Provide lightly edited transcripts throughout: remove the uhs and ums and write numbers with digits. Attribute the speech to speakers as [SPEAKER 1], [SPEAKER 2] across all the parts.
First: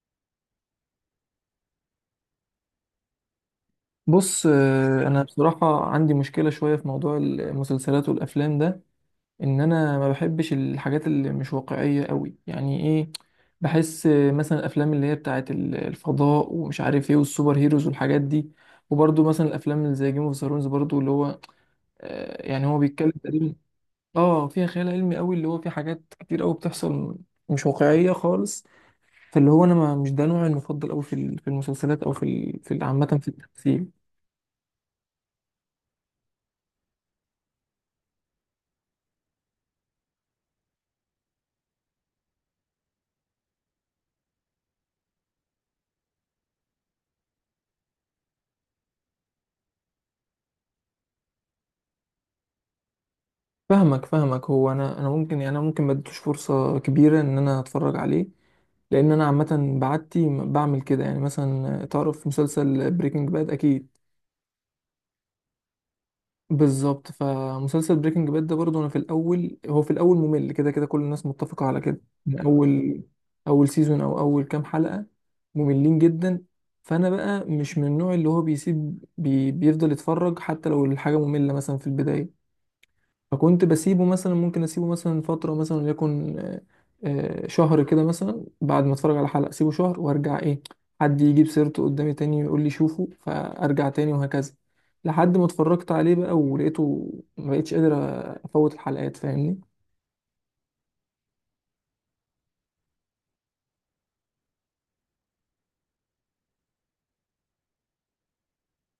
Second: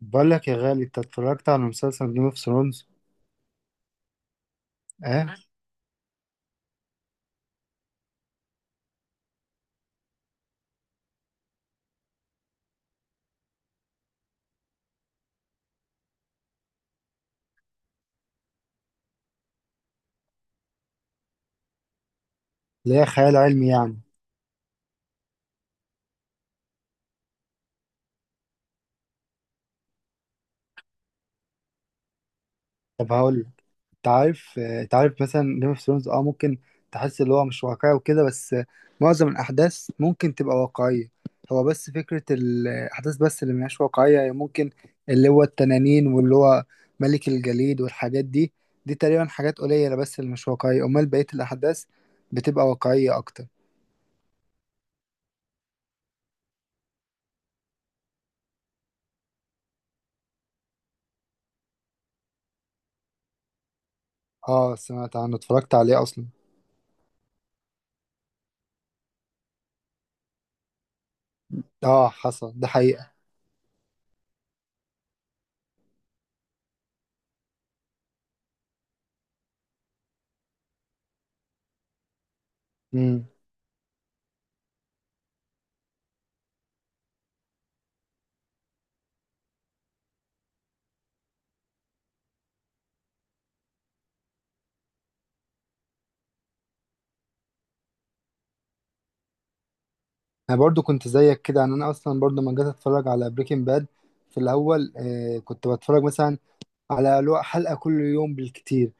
[SPEAKER 1] بقول لك يا غالي، انت اتفرجت على مسلسل جيم اوف ثرونز؟
[SPEAKER 2] بص، انا
[SPEAKER 1] اه،
[SPEAKER 2] بصراحه عندي مشكله شويه في موضوع المسلسلات والافلام ده، ان انا ما بحبش الحاجات اللي مش واقعيه قوي، يعني ايه؟ بحس مثلا الافلام اللي هي بتاعه الفضاء ومش عارف ايه والسوبر هيروز والحاجات دي. وبرده مثلا الافلام اللي زي جيم اوف ثرونز برضو اللي هو يعني هو
[SPEAKER 1] اللي هي
[SPEAKER 2] بيتكلم
[SPEAKER 1] خيال
[SPEAKER 2] تقريبا.
[SPEAKER 1] علمي يعني.
[SPEAKER 2] اه، فيها خيال علمي قوي، اللي هو في حاجات كتير قوي بتحصل مش واقعيه خالص. فاللي هو انا ما مش ده نوعي المفضل قوي في في المسلسلات، او عامه
[SPEAKER 1] طب
[SPEAKER 2] في
[SPEAKER 1] هقول لك.
[SPEAKER 2] التمثيل.
[SPEAKER 1] انت عارف، انت عارف مثلا جيم اوف ثرونز ممكن تحس اللي هو مش واقعي وكده، بس معظم الاحداث ممكن تبقى واقعيه. هو بس فكره الاحداث بس اللي مش واقعيه، هي ممكن اللي هو التنانين واللي هو ملك الجليد والحاجات دي. دي تقريبا حاجات قليله بس اللي مش واقعيه، امال بقيه الاحداث بتبقى واقعيه اكتر.
[SPEAKER 2] فاهمك فاهمك، هو انا ممكن، يعني انا ممكن ما اديتوش فرصه كبيره ان انا اتفرج عليه، لان انا عامه بعدتي بعمل كده. يعني مثلا تعرف مسلسل بريكنج باد؟ اكيد.
[SPEAKER 1] اه، سمعت عنه، اتفرجت عليه اصلا.
[SPEAKER 2] بالظبط، فمسلسل بريكنج باد ده برضه انا في الاول ممل، كده كده كل الناس متفقه على كده،
[SPEAKER 1] اه،
[SPEAKER 2] من
[SPEAKER 1] حصل ده
[SPEAKER 2] اول
[SPEAKER 1] حقيقه.
[SPEAKER 2] اول سيزون او اول كام حلقه، مملين جدا. فانا بقى مش من النوع اللي هو بيسيب بي بيفضل يتفرج حتى لو الحاجه ممله مثلا في البدايه.
[SPEAKER 1] مم.
[SPEAKER 2] فكنت بسيبه مثلا، ممكن اسيبه مثلا فترة مثلا، وليكن شهر كده مثلا. بعد ما اتفرج على حلقة اسيبه شهر وارجع، ايه، حد يجيب سيرته قدامي تاني ويقول لي شوفه، فارجع تاني، وهكذا، لحد ما اتفرجت عليه بقى ولقيته ما بقتش قادر افوت الحلقات، فاهمني؟
[SPEAKER 1] انا برضو كنت زيك كده. يعني انا اصلا برضو لما جيت اتفرج على بريكنج باد في الاول، كنت بتفرج مثلا على حلقة كل يوم بالكتير،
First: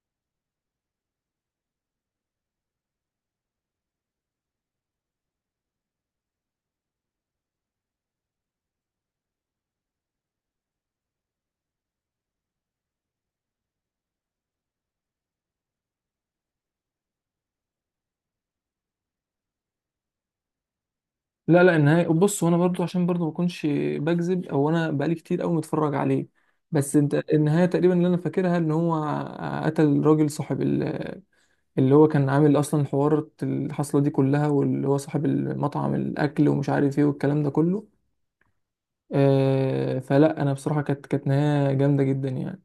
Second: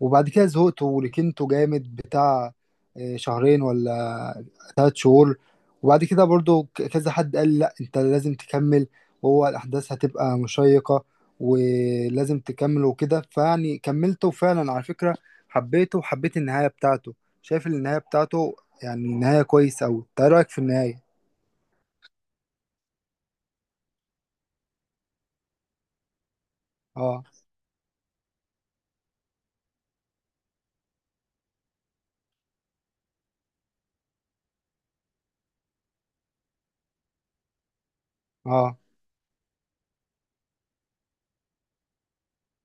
[SPEAKER 1] وبعد كده زهقت وركنته جامد بتاع شهرين ولا 3 شهور. وبعد كده برضو كذا حد قال لي لا، انت لازم تكمل، وهو الاحداث هتبقى مشيقة ولازم تكمل وكده. فيعني كملته، وفعلا على فكرة حبيته وحبيت النهاية بتاعته. شايف النهاية بتاعته؟ يعني نهاية كويس أوي، إنت إيه رأيك في النهاية؟
[SPEAKER 2] لا لا، النهاية، بص، وانا برضو عشان برضو ما اكونش بكذب، او انا بقالي كتير قوي متفرج عليه، بس انت،
[SPEAKER 1] اه.
[SPEAKER 2] النهاية تقريبا اللي انا فاكرها ان هو قتل راجل صاحب اللي هو كان عامل اصلا حوار الحصله دي كلها، واللي هو صاحب المطعم الاكل ومش عارف ايه والكلام ده كله.
[SPEAKER 1] اه.
[SPEAKER 2] آه، فلا انا بصراحه كانت نهايه جامده جدا يعني.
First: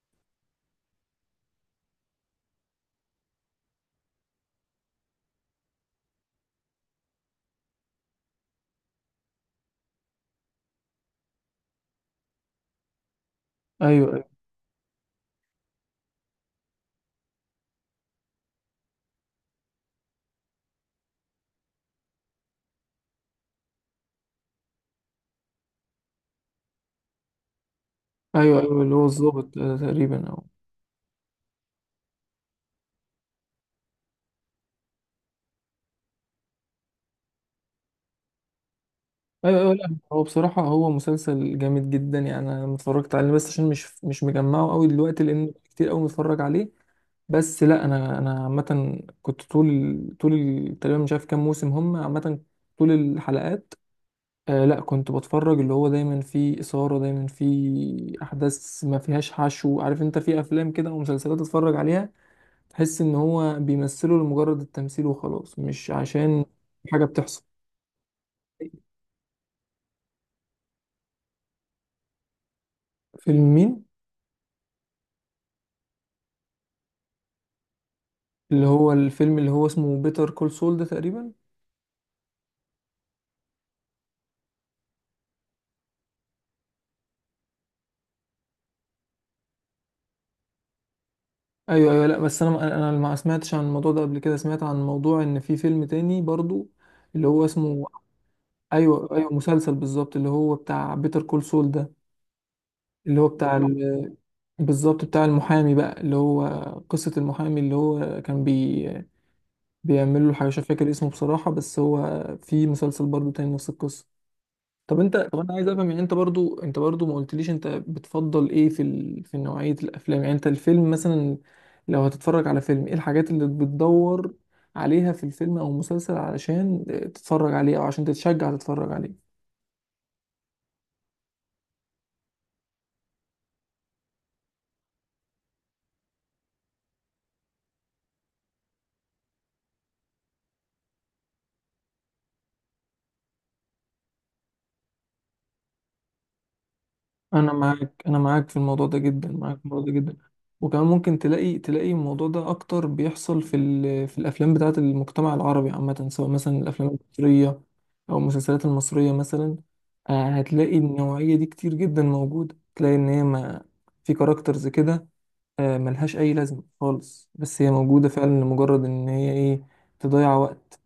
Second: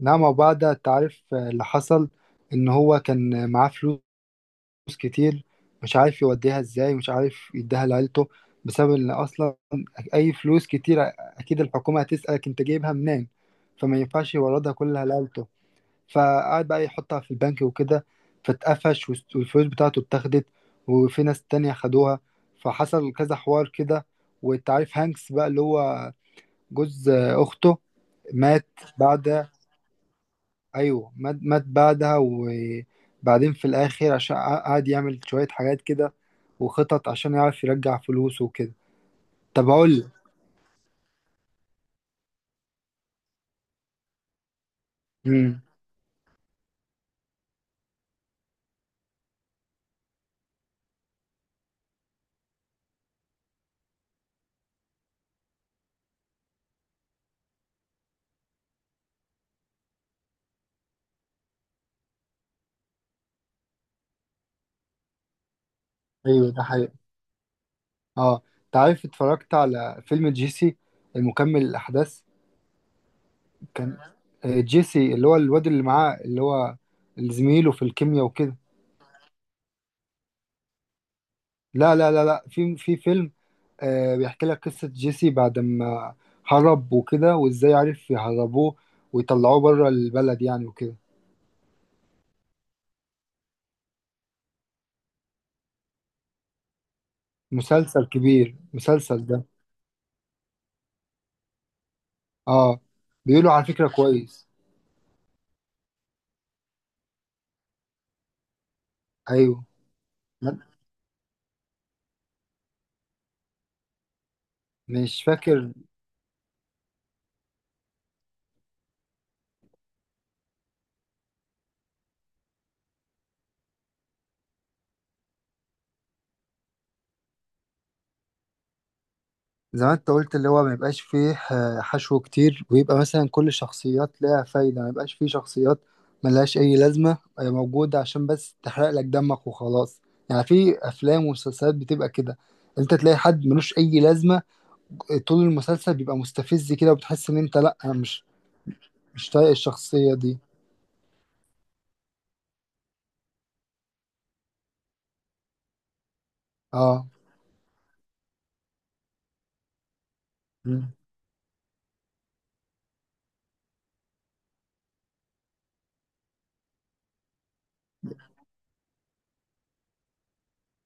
[SPEAKER 1] نعم، وبعد التعريف اللي حصل ان هو كان معاه فلوس كتير، مش عارف يوديها ازاي، مش عارف يديها لعيلته، بسبب ان اصلا اي فلوس كتير اكيد الحكومة هتسألك انت جايبها منين، فما
[SPEAKER 2] ايوه ايوه،
[SPEAKER 1] ينفعش يوردها كلها لعيلته. فقعد بقى يحطها في البنك وكده، فاتقفش، والفلوس بتاعته اتاخدت وفي ناس تانية خدوها. فحصل كذا حوار كده. والتعريف هانكس بقى اللي هو جوز اخته،
[SPEAKER 2] ايوه
[SPEAKER 1] مات
[SPEAKER 2] ايوه، اللي هو
[SPEAKER 1] بعد.
[SPEAKER 2] الظابط تقريبا، او
[SPEAKER 1] ايوه، مات بعدها، وبعدين في الاخر عشان قعد يعمل شوية حاجات كده، وخطط عشان يعرف يرجع فلوسه وكده.
[SPEAKER 2] ايوه
[SPEAKER 1] طب
[SPEAKER 2] ايوه. لا،
[SPEAKER 1] اقول لك.
[SPEAKER 2] هو بصراحه هو مسلسل جامد جدا يعني، انا لما اتفرجت عليه، بس عشان مش مجمعه قوي دلوقتي لان
[SPEAKER 1] امم
[SPEAKER 2] كتير قوي متفرج عليه. بس لا، انا عامه كنت طول، طول تقريبا مش عارف كام موسم هم، عامه طول الحلقات. لا، كنت بتفرج اللي هو دايما فيه إثارة، دايما فيه أحداث ما فيهاش حشو. عارف انت في أفلام كده أو مسلسلات تتفرج عليها، تحس إن هو بيمثله لمجرد التمثيل وخلاص، مش عشان
[SPEAKER 1] ايوه، ده حقيقي.
[SPEAKER 2] حاجة بتحصل.
[SPEAKER 1] اه، انت عارف اتفرجت على فيلم جيسي المكمل الاحداث؟
[SPEAKER 2] فيلم مين؟
[SPEAKER 1] كان جيسي اللي هو الواد اللي معاه، اللي هو اللي زميله في الكيمياء وكده.
[SPEAKER 2] اللي هو الفيلم اللي هو اسمه بيتر كول سول ده تقريبا.
[SPEAKER 1] لا لا لا لا، في فيلم بيحكي لك قصة جيسي بعد ما هرب وكده، وازاي عرف يهربوه ويطلعوه بره البلد يعني وكده.
[SPEAKER 2] ايوه ايوه، لا بس انا ما سمعتش عن الموضوع ده قبل كده، سمعت عن موضوع ان في فيلم تاني برضو اللي هو اسمه...
[SPEAKER 1] مسلسل كبير
[SPEAKER 2] ايوه
[SPEAKER 1] مسلسل
[SPEAKER 2] ايوه،
[SPEAKER 1] ده.
[SPEAKER 2] مسلسل بالظبط اللي هو بتاع بيتر كول سول ده.
[SPEAKER 1] اه،
[SPEAKER 2] اللي هو
[SPEAKER 1] بيقولوا
[SPEAKER 2] بتاع
[SPEAKER 1] على فكرة كويس.
[SPEAKER 2] بالظبط بتاع المحامي بقى، اللي هو قصة المحامي اللي هو كان
[SPEAKER 1] ايوه.
[SPEAKER 2] بيعمل له حاجة،
[SPEAKER 1] لا،
[SPEAKER 2] مش فاكر اسمه بصراحة، بس هو في مسلسل برضو تاني نفس القصة.
[SPEAKER 1] مش
[SPEAKER 2] طب انا عايز
[SPEAKER 1] فاكر.
[SPEAKER 2] افهم، يعني انت برضو، ما قلتليش انت بتفضل ايه في في نوعية الافلام. يعني انت الفيلم مثلا، لو هتتفرج على فيلم، ايه الحاجات اللي بتدور عليها في الفيلم او المسلسل علشان تتفرج عليه، او عشان تتشجع تتفرج عليه؟
[SPEAKER 1] زي ما انت قلت، اللي هو ما يبقاش فيه حشو كتير، ويبقى مثلا كل شخصيات لها فايدة، ما يبقاش فيه شخصيات ملهاش اي لازمة هي موجودة عشان بس تحرق لك دمك وخلاص. يعني في افلام ومسلسلات بتبقى كده، انت تلاقي حد ملوش اي لازمة طول المسلسل، بيبقى مستفز كده، وبتحس ان
[SPEAKER 2] انا
[SPEAKER 1] انت، لا انا
[SPEAKER 2] معاك، انا
[SPEAKER 1] مش
[SPEAKER 2] معاك في الموضوع ده
[SPEAKER 1] مش
[SPEAKER 2] جدا،
[SPEAKER 1] طايق
[SPEAKER 2] معاك في الموضوع ده
[SPEAKER 1] الشخصية
[SPEAKER 2] جدا.
[SPEAKER 1] دي.
[SPEAKER 2] وكمان ممكن تلاقي الموضوع ده اكتر بيحصل في في الافلام بتاعه المجتمع العربي عامه، سواء مثلا الافلام
[SPEAKER 1] اه،
[SPEAKER 2] المصريه او المسلسلات المصريه مثلا. هتلاقي النوعيه دي كتير جدا موجوده، تلاقي ان هي ما في كاركترز كده، ملهاش اي لازمه خالص، بس هي موجوده فعلا لمجرد ان هي، ايه، تضيع وقت.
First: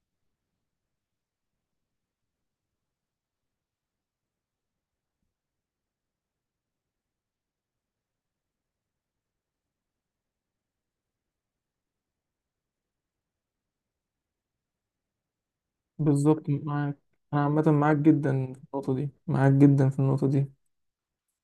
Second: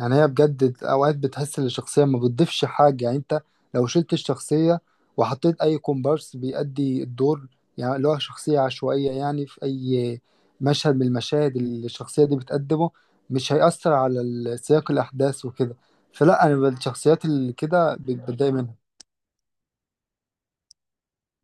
[SPEAKER 1] يعني هي بجد اوقات بتحس ان الشخصيه ما بتضيفش حاجه. يعني انت لو شلت الشخصيه وحطيت اي كومبارس بيأدي الدور، يعني اللي هو شخصيه عشوائيه، يعني في اي مشهد من المشاهد اللي الشخصيه دي بتقدمه، مش هيأثر على سياق الاحداث وكده.
[SPEAKER 2] بالظبط
[SPEAKER 1] فلا، انا
[SPEAKER 2] معاك.
[SPEAKER 1] الشخصيات
[SPEAKER 2] انا
[SPEAKER 1] اللي
[SPEAKER 2] عامه
[SPEAKER 1] كده
[SPEAKER 2] معاك جدا
[SPEAKER 1] بتضايق
[SPEAKER 2] في
[SPEAKER 1] منها.
[SPEAKER 2] النقطه دي، معاك جدا في النقطه دي.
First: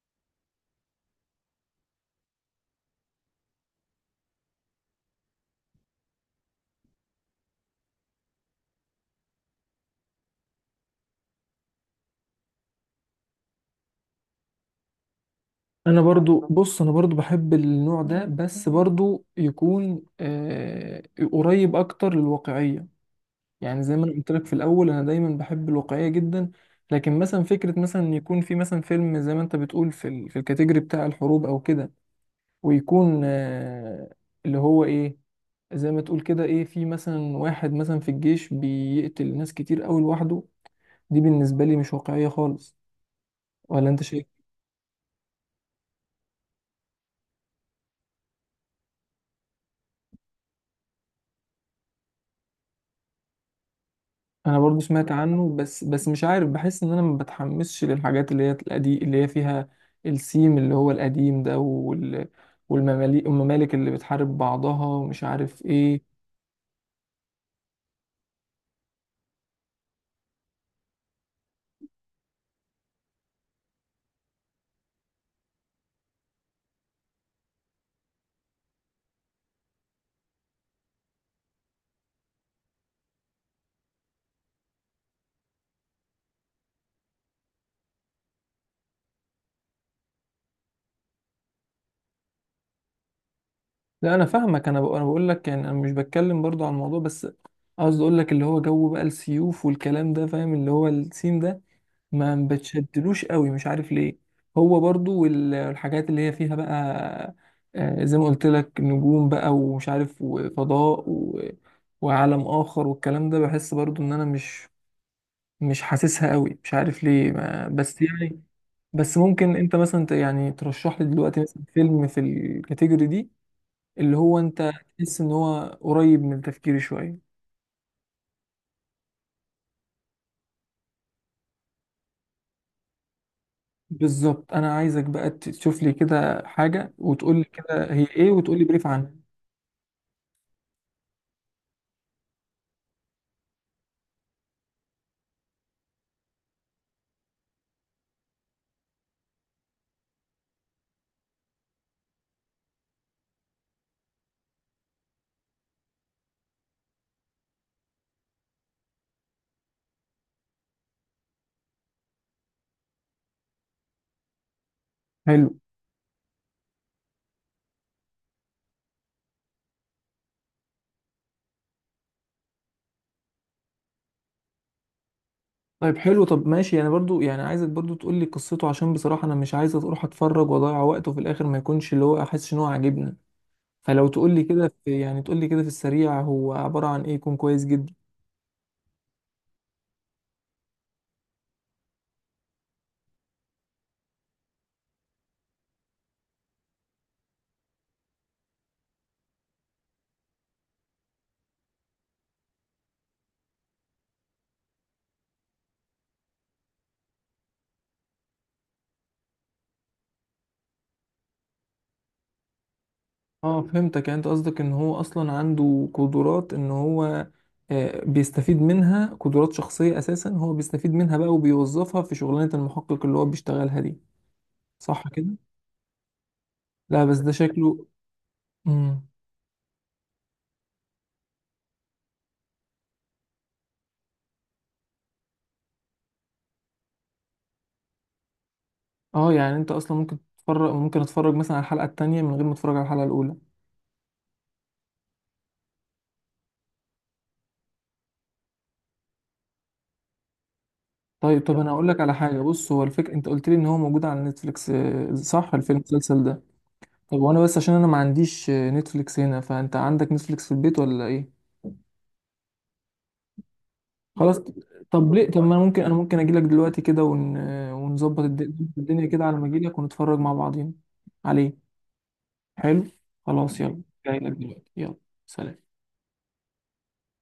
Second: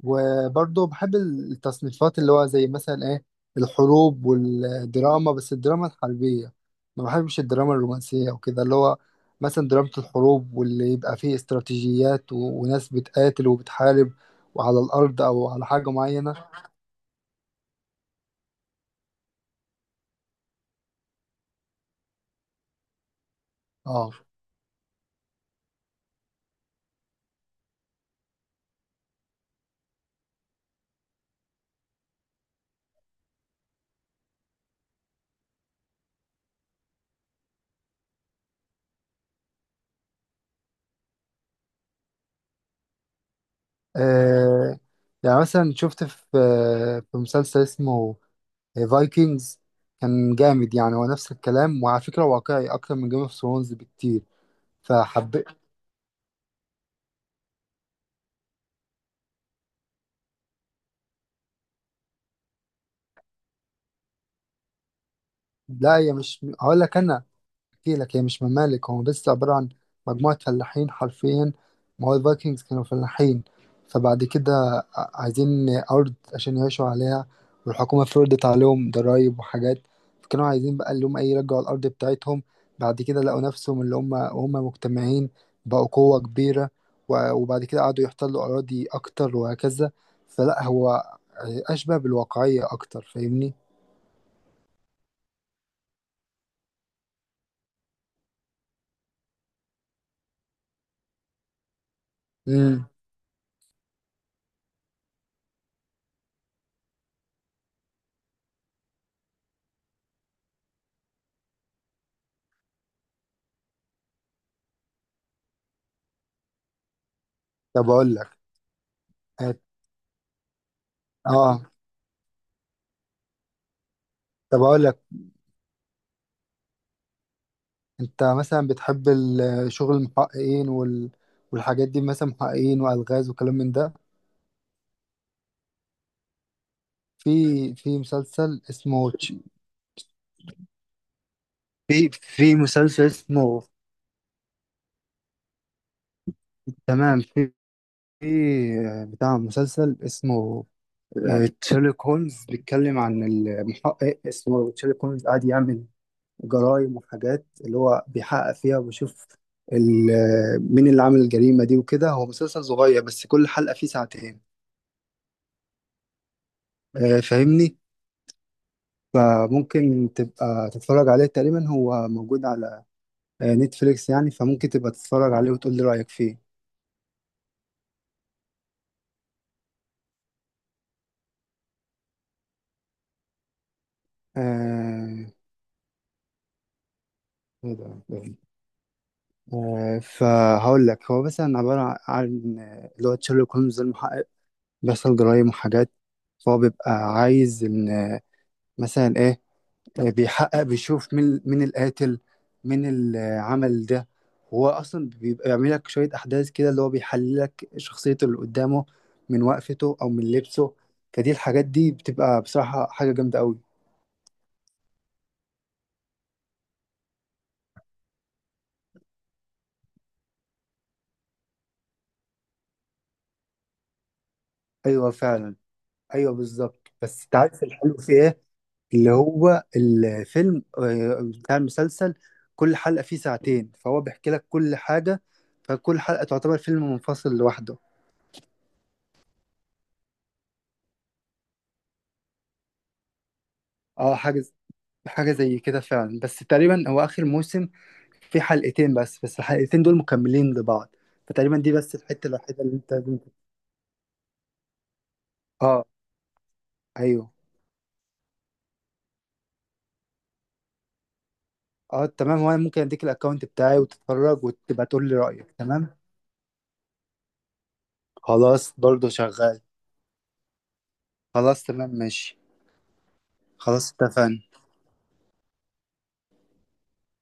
[SPEAKER 1] وبرضه بحب التصنيفات اللي هو زي مثلا ايه، الحروب والدراما، بس الدراما الحربية. ما بحبش الدراما الرومانسية وكده. اللي هو مثلا دراما الحروب، واللي يبقى فيه استراتيجيات و... وناس بتقاتل وبتحارب وعلى الأرض أو على حاجة
[SPEAKER 2] انا
[SPEAKER 1] معينة.
[SPEAKER 2] برضو، بص، انا برضو بحب النوع ده، بس برضو يكون قريب اكتر للواقعية. يعني زي ما
[SPEAKER 1] اه.
[SPEAKER 2] انا قلت لك في الاول، انا دايما بحب الواقعية جدا، لكن مثلا فكرة مثلا إن يكون في مثلا فيلم زي ما انت بتقول في في الكاتيجوري بتاع الحروب او كده، ويكون اللي هو ايه، زي ما تقول كده، ايه، في مثلا واحد مثلا في الجيش بيقتل ناس كتير قوي لوحده، دي بالنسبة لي مش واقعية خالص، ولا انت شايف؟
[SPEAKER 1] آه، يعني مثلا شفت في مسلسل اسمه فايكنجز، كان جامد. يعني هو نفس الكلام، وعلى فكرة واقعي أكتر من جيم اوف ثرونز بكتير،
[SPEAKER 2] انا برضو سمعت
[SPEAKER 1] فحبيت.
[SPEAKER 2] عنه، بس مش عارف، بحس ان انا ما بتحمسش للحاجات اللي هي القديم، اللي هي فيها السيم اللي هو القديم ده، والمماليك والممالك اللي بتحارب بعضها ومش عارف
[SPEAKER 1] لا، هي
[SPEAKER 2] ايه.
[SPEAKER 1] مش، هقول لك انا احكي لك. هي مش ممالك، هو بس عبارة عن مجموعة فلاحين حرفيا. ما هو الفايكنجز كانوا فلاحين. فبعد كده عايزين أرض عشان يعيشوا عليها، والحكومة فرضت عليهم ضرايب وحاجات. فكانوا عايزين بقى اللي هم ايه، يرجعوا الأرض بتاعتهم. بعد كده لقوا نفسهم اللي هم، وهم مجتمعين بقوا قوة كبيرة، وبعد كده قعدوا يحتلوا أراضي أكتر وهكذا. فلا، هو أشبه بالواقعية أكتر، فاهمني؟
[SPEAKER 2] لا انا فاهمك، انا بقول، لك يعني انا مش بتكلم برضو عن الموضوع، بس قصدي اقول لك اللي هو جو بقى السيوف والكلام ده، فاهم؟ اللي هو السيم ده ما
[SPEAKER 1] امم
[SPEAKER 2] بتشدلوش قوي، مش عارف ليه. هو برضو والحاجات اللي هي فيها بقى، زي ما قلت لك، نجوم بقى ومش عارف، وفضاء وعالم آخر والكلام ده، بحس برضو ان انا مش حاسسها قوي، مش عارف ليه ما...
[SPEAKER 1] طب
[SPEAKER 2] بس
[SPEAKER 1] أقول لك.
[SPEAKER 2] يعني. بس ممكن انت مثلا يعني ترشح لي دلوقتي
[SPEAKER 1] اه.
[SPEAKER 2] مثلا فيلم في الكاتيجوري دي، اللي هو
[SPEAKER 1] طب
[SPEAKER 2] انت
[SPEAKER 1] أقول لك،
[SPEAKER 2] تحس ان هو قريب من تفكيري شوية؟
[SPEAKER 1] انت مثلا بتحب شغل المحققين وال... والحاجات دي؟ مثلا محققين والغاز وكلام من ده.
[SPEAKER 2] بالظبط، انا عايزك بقى تشوف لي كده حاجة
[SPEAKER 1] في
[SPEAKER 2] وتقول لي كده
[SPEAKER 1] في
[SPEAKER 2] هي ايه، وتقول لي بريف عنها.
[SPEAKER 1] في مسلسل اسمه، تمام، في بتاع مسلسل اسمه تشيرلوك هولمز، بيتكلم عن المحقق اسمه تشيرلوك هولمز، قاعد يعمل جرائم وحاجات اللي هو بيحقق فيها، وبيشوف مين اللي عمل الجريمة دي وكده. هو مسلسل صغير، بس كل حلقة فيه ساعتين.
[SPEAKER 2] حلو.
[SPEAKER 1] فاهمني؟ فممكن تبقى تتفرج عليه. تقريبا هو موجود على نتفليكس يعني، فممكن تبقى تتفرج عليه وتقول لي
[SPEAKER 2] طيب
[SPEAKER 1] رأيك
[SPEAKER 2] حلو،
[SPEAKER 1] فيه.
[SPEAKER 2] طب ماشي، انا برضو يعني عايزك برضو تقول لي قصته، عشان بصراحة انا مش عايز اروح اتفرج واضيع وقت وفي الاخر ما يكونش اللي هو احس ان هو عاجبني. فلو تقول لي كده في، يعني
[SPEAKER 1] آه،
[SPEAKER 2] تقول لي كده في السريع هو عبارة عن ايه، يكون كويس
[SPEAKER 1] إيه
[SPEAKER 2] جدا.
[SPEAKER 1] ده؟ فهقول لك. هو مثلا عبارة عن اللي هو تشيرلوك هولمز ده المحقق، بيحصل جرايم وحاجات، فهو بيبقى عايز إن مثلا إيه، بيحقق بيشوف مين مين القاتل، مين اللي عمل ده. هو اصلا بيبقى بيعمل لك شويه احداث كده، اللي هو بيحلل لك شخصيته اللي قدامه من وقفته او من لبسه. فدي الحاجات دي بتبقى بصراحه حاجه جامده قوي.
[SPEAKER 2] اه فهمتك، يعني انت قصدك ان هو اصلا عنده قدرات، ان هو بيستفيد منها، قدرات شخصية اساسا هو بيستفيد منها بقى وبيوظفها في شغلانة المحقق اللي هو بيشتغلها دي، صح
[SPEAKER 1] ايوه
[SPEAKER 2] كده؟
[SPEAKER 1] فعلا. ايوه بالظبط.
[SPEAKER 2] لا بس
[SPEAKER 1] بس
[SPEAKER 2] ده
[SPEAKER 1] انت عارف
[SPEAKER 2] شكله.
[SPEAKER 1] الحلو في ايه؟
[SPEAKER 2] مم.
[SPEAKER 1] اللي هو الفيلم، بتاع المسلسل، كل حلقه فيه ساعتين، فهو بيحكي لك كل حاجه. فكل حلقه تعتبر فيلم منفصل لوحده.
[SPEAKER 2] اه، يعني انت اصلا ممكن تتفرج، ممكن اتفرج مثلا على الحلقه التانية من غير ما اتفرج على الحلقه الاولى؟
[SPEAKER 1] اه. حاجه، حاجة زي كده فعلا، بس تقريبا هو آخر موسم في حلقتين بس، بس الحلقتين دول مكملين لبعض.
[SPEAKER 2] طيب، طب
[SPEAKER 1] فتقريبا
[SPEAKER 2] انا
[SPEAKER 1] دي
[SPEAKER 2] اقول
[SPEAKER 1] بس
[SPEAKER 2] لك على
[SPEAKER 1] الحتة
[SPEAKER 2] حاجه،
[SPEAKER 1] الوحيدة
[SPEAKER 2] بص،
[SPEAKER 1] اللي
[SPEAKER 2] هو
[SPEAKER 1] انت
[SPEAKER 2] الفكره
[SPEAKER 1] لازم
[SPEAKER 2] انت قلت لي ان هو موجود على نتفليكس، صح؟ الفيلم
[SPEAKER 1] اه.
[SPEAKER 2] المسلسل ده. طب
[SPEAKER 1] ايوه.
[SPEAKER 2] وانا بس عشان انا ما عنديش نتفليكس هنا، فانت عندك نتفليكس في البيت ولا ايه؟
[SPEAKER 1] اه، تمام. وانا ممكن اديك الاكونت بتاعي
[SPEAKER 2] خلاص.
[SPEAKER 1] وتتفرج، وتبقى تقول
[SPEAKER 2] طب
[SPEAKER 1] لي
[SPEAKER 2] ليه؟ طب
[SPEAKER 1] رأيك.
[SPEAKER 2] ما انا ممكن،
[SPEAKER 1] تمام.
[SPEAKER 2] اجي لك دلوقتي كده ون... آه، ونظبط
[SPEAKER 1] خلاص،
[SPEAKER 2] الدنيا
[SPEAKER 1] برضو
[SPEAKER 2] كده على ما
[SPEAKER 1] شغال.
[SPEAKER 2] اجي لك، ونتفرج مع بعضين
[SPEAKER 1] خلاص،
[SPEAKER 2] عليه.
[SPEAKER 1] تمام، ماشي.
[SPEAKER 2] حلو. خلاص، يلا.
[SPEAKER 1] خلاص،
[SPEAKER 2] جاي لك
[SPEAKER 1] اتفقنا.
[SPEAKER 2] دلوقتي، يلا. سلام.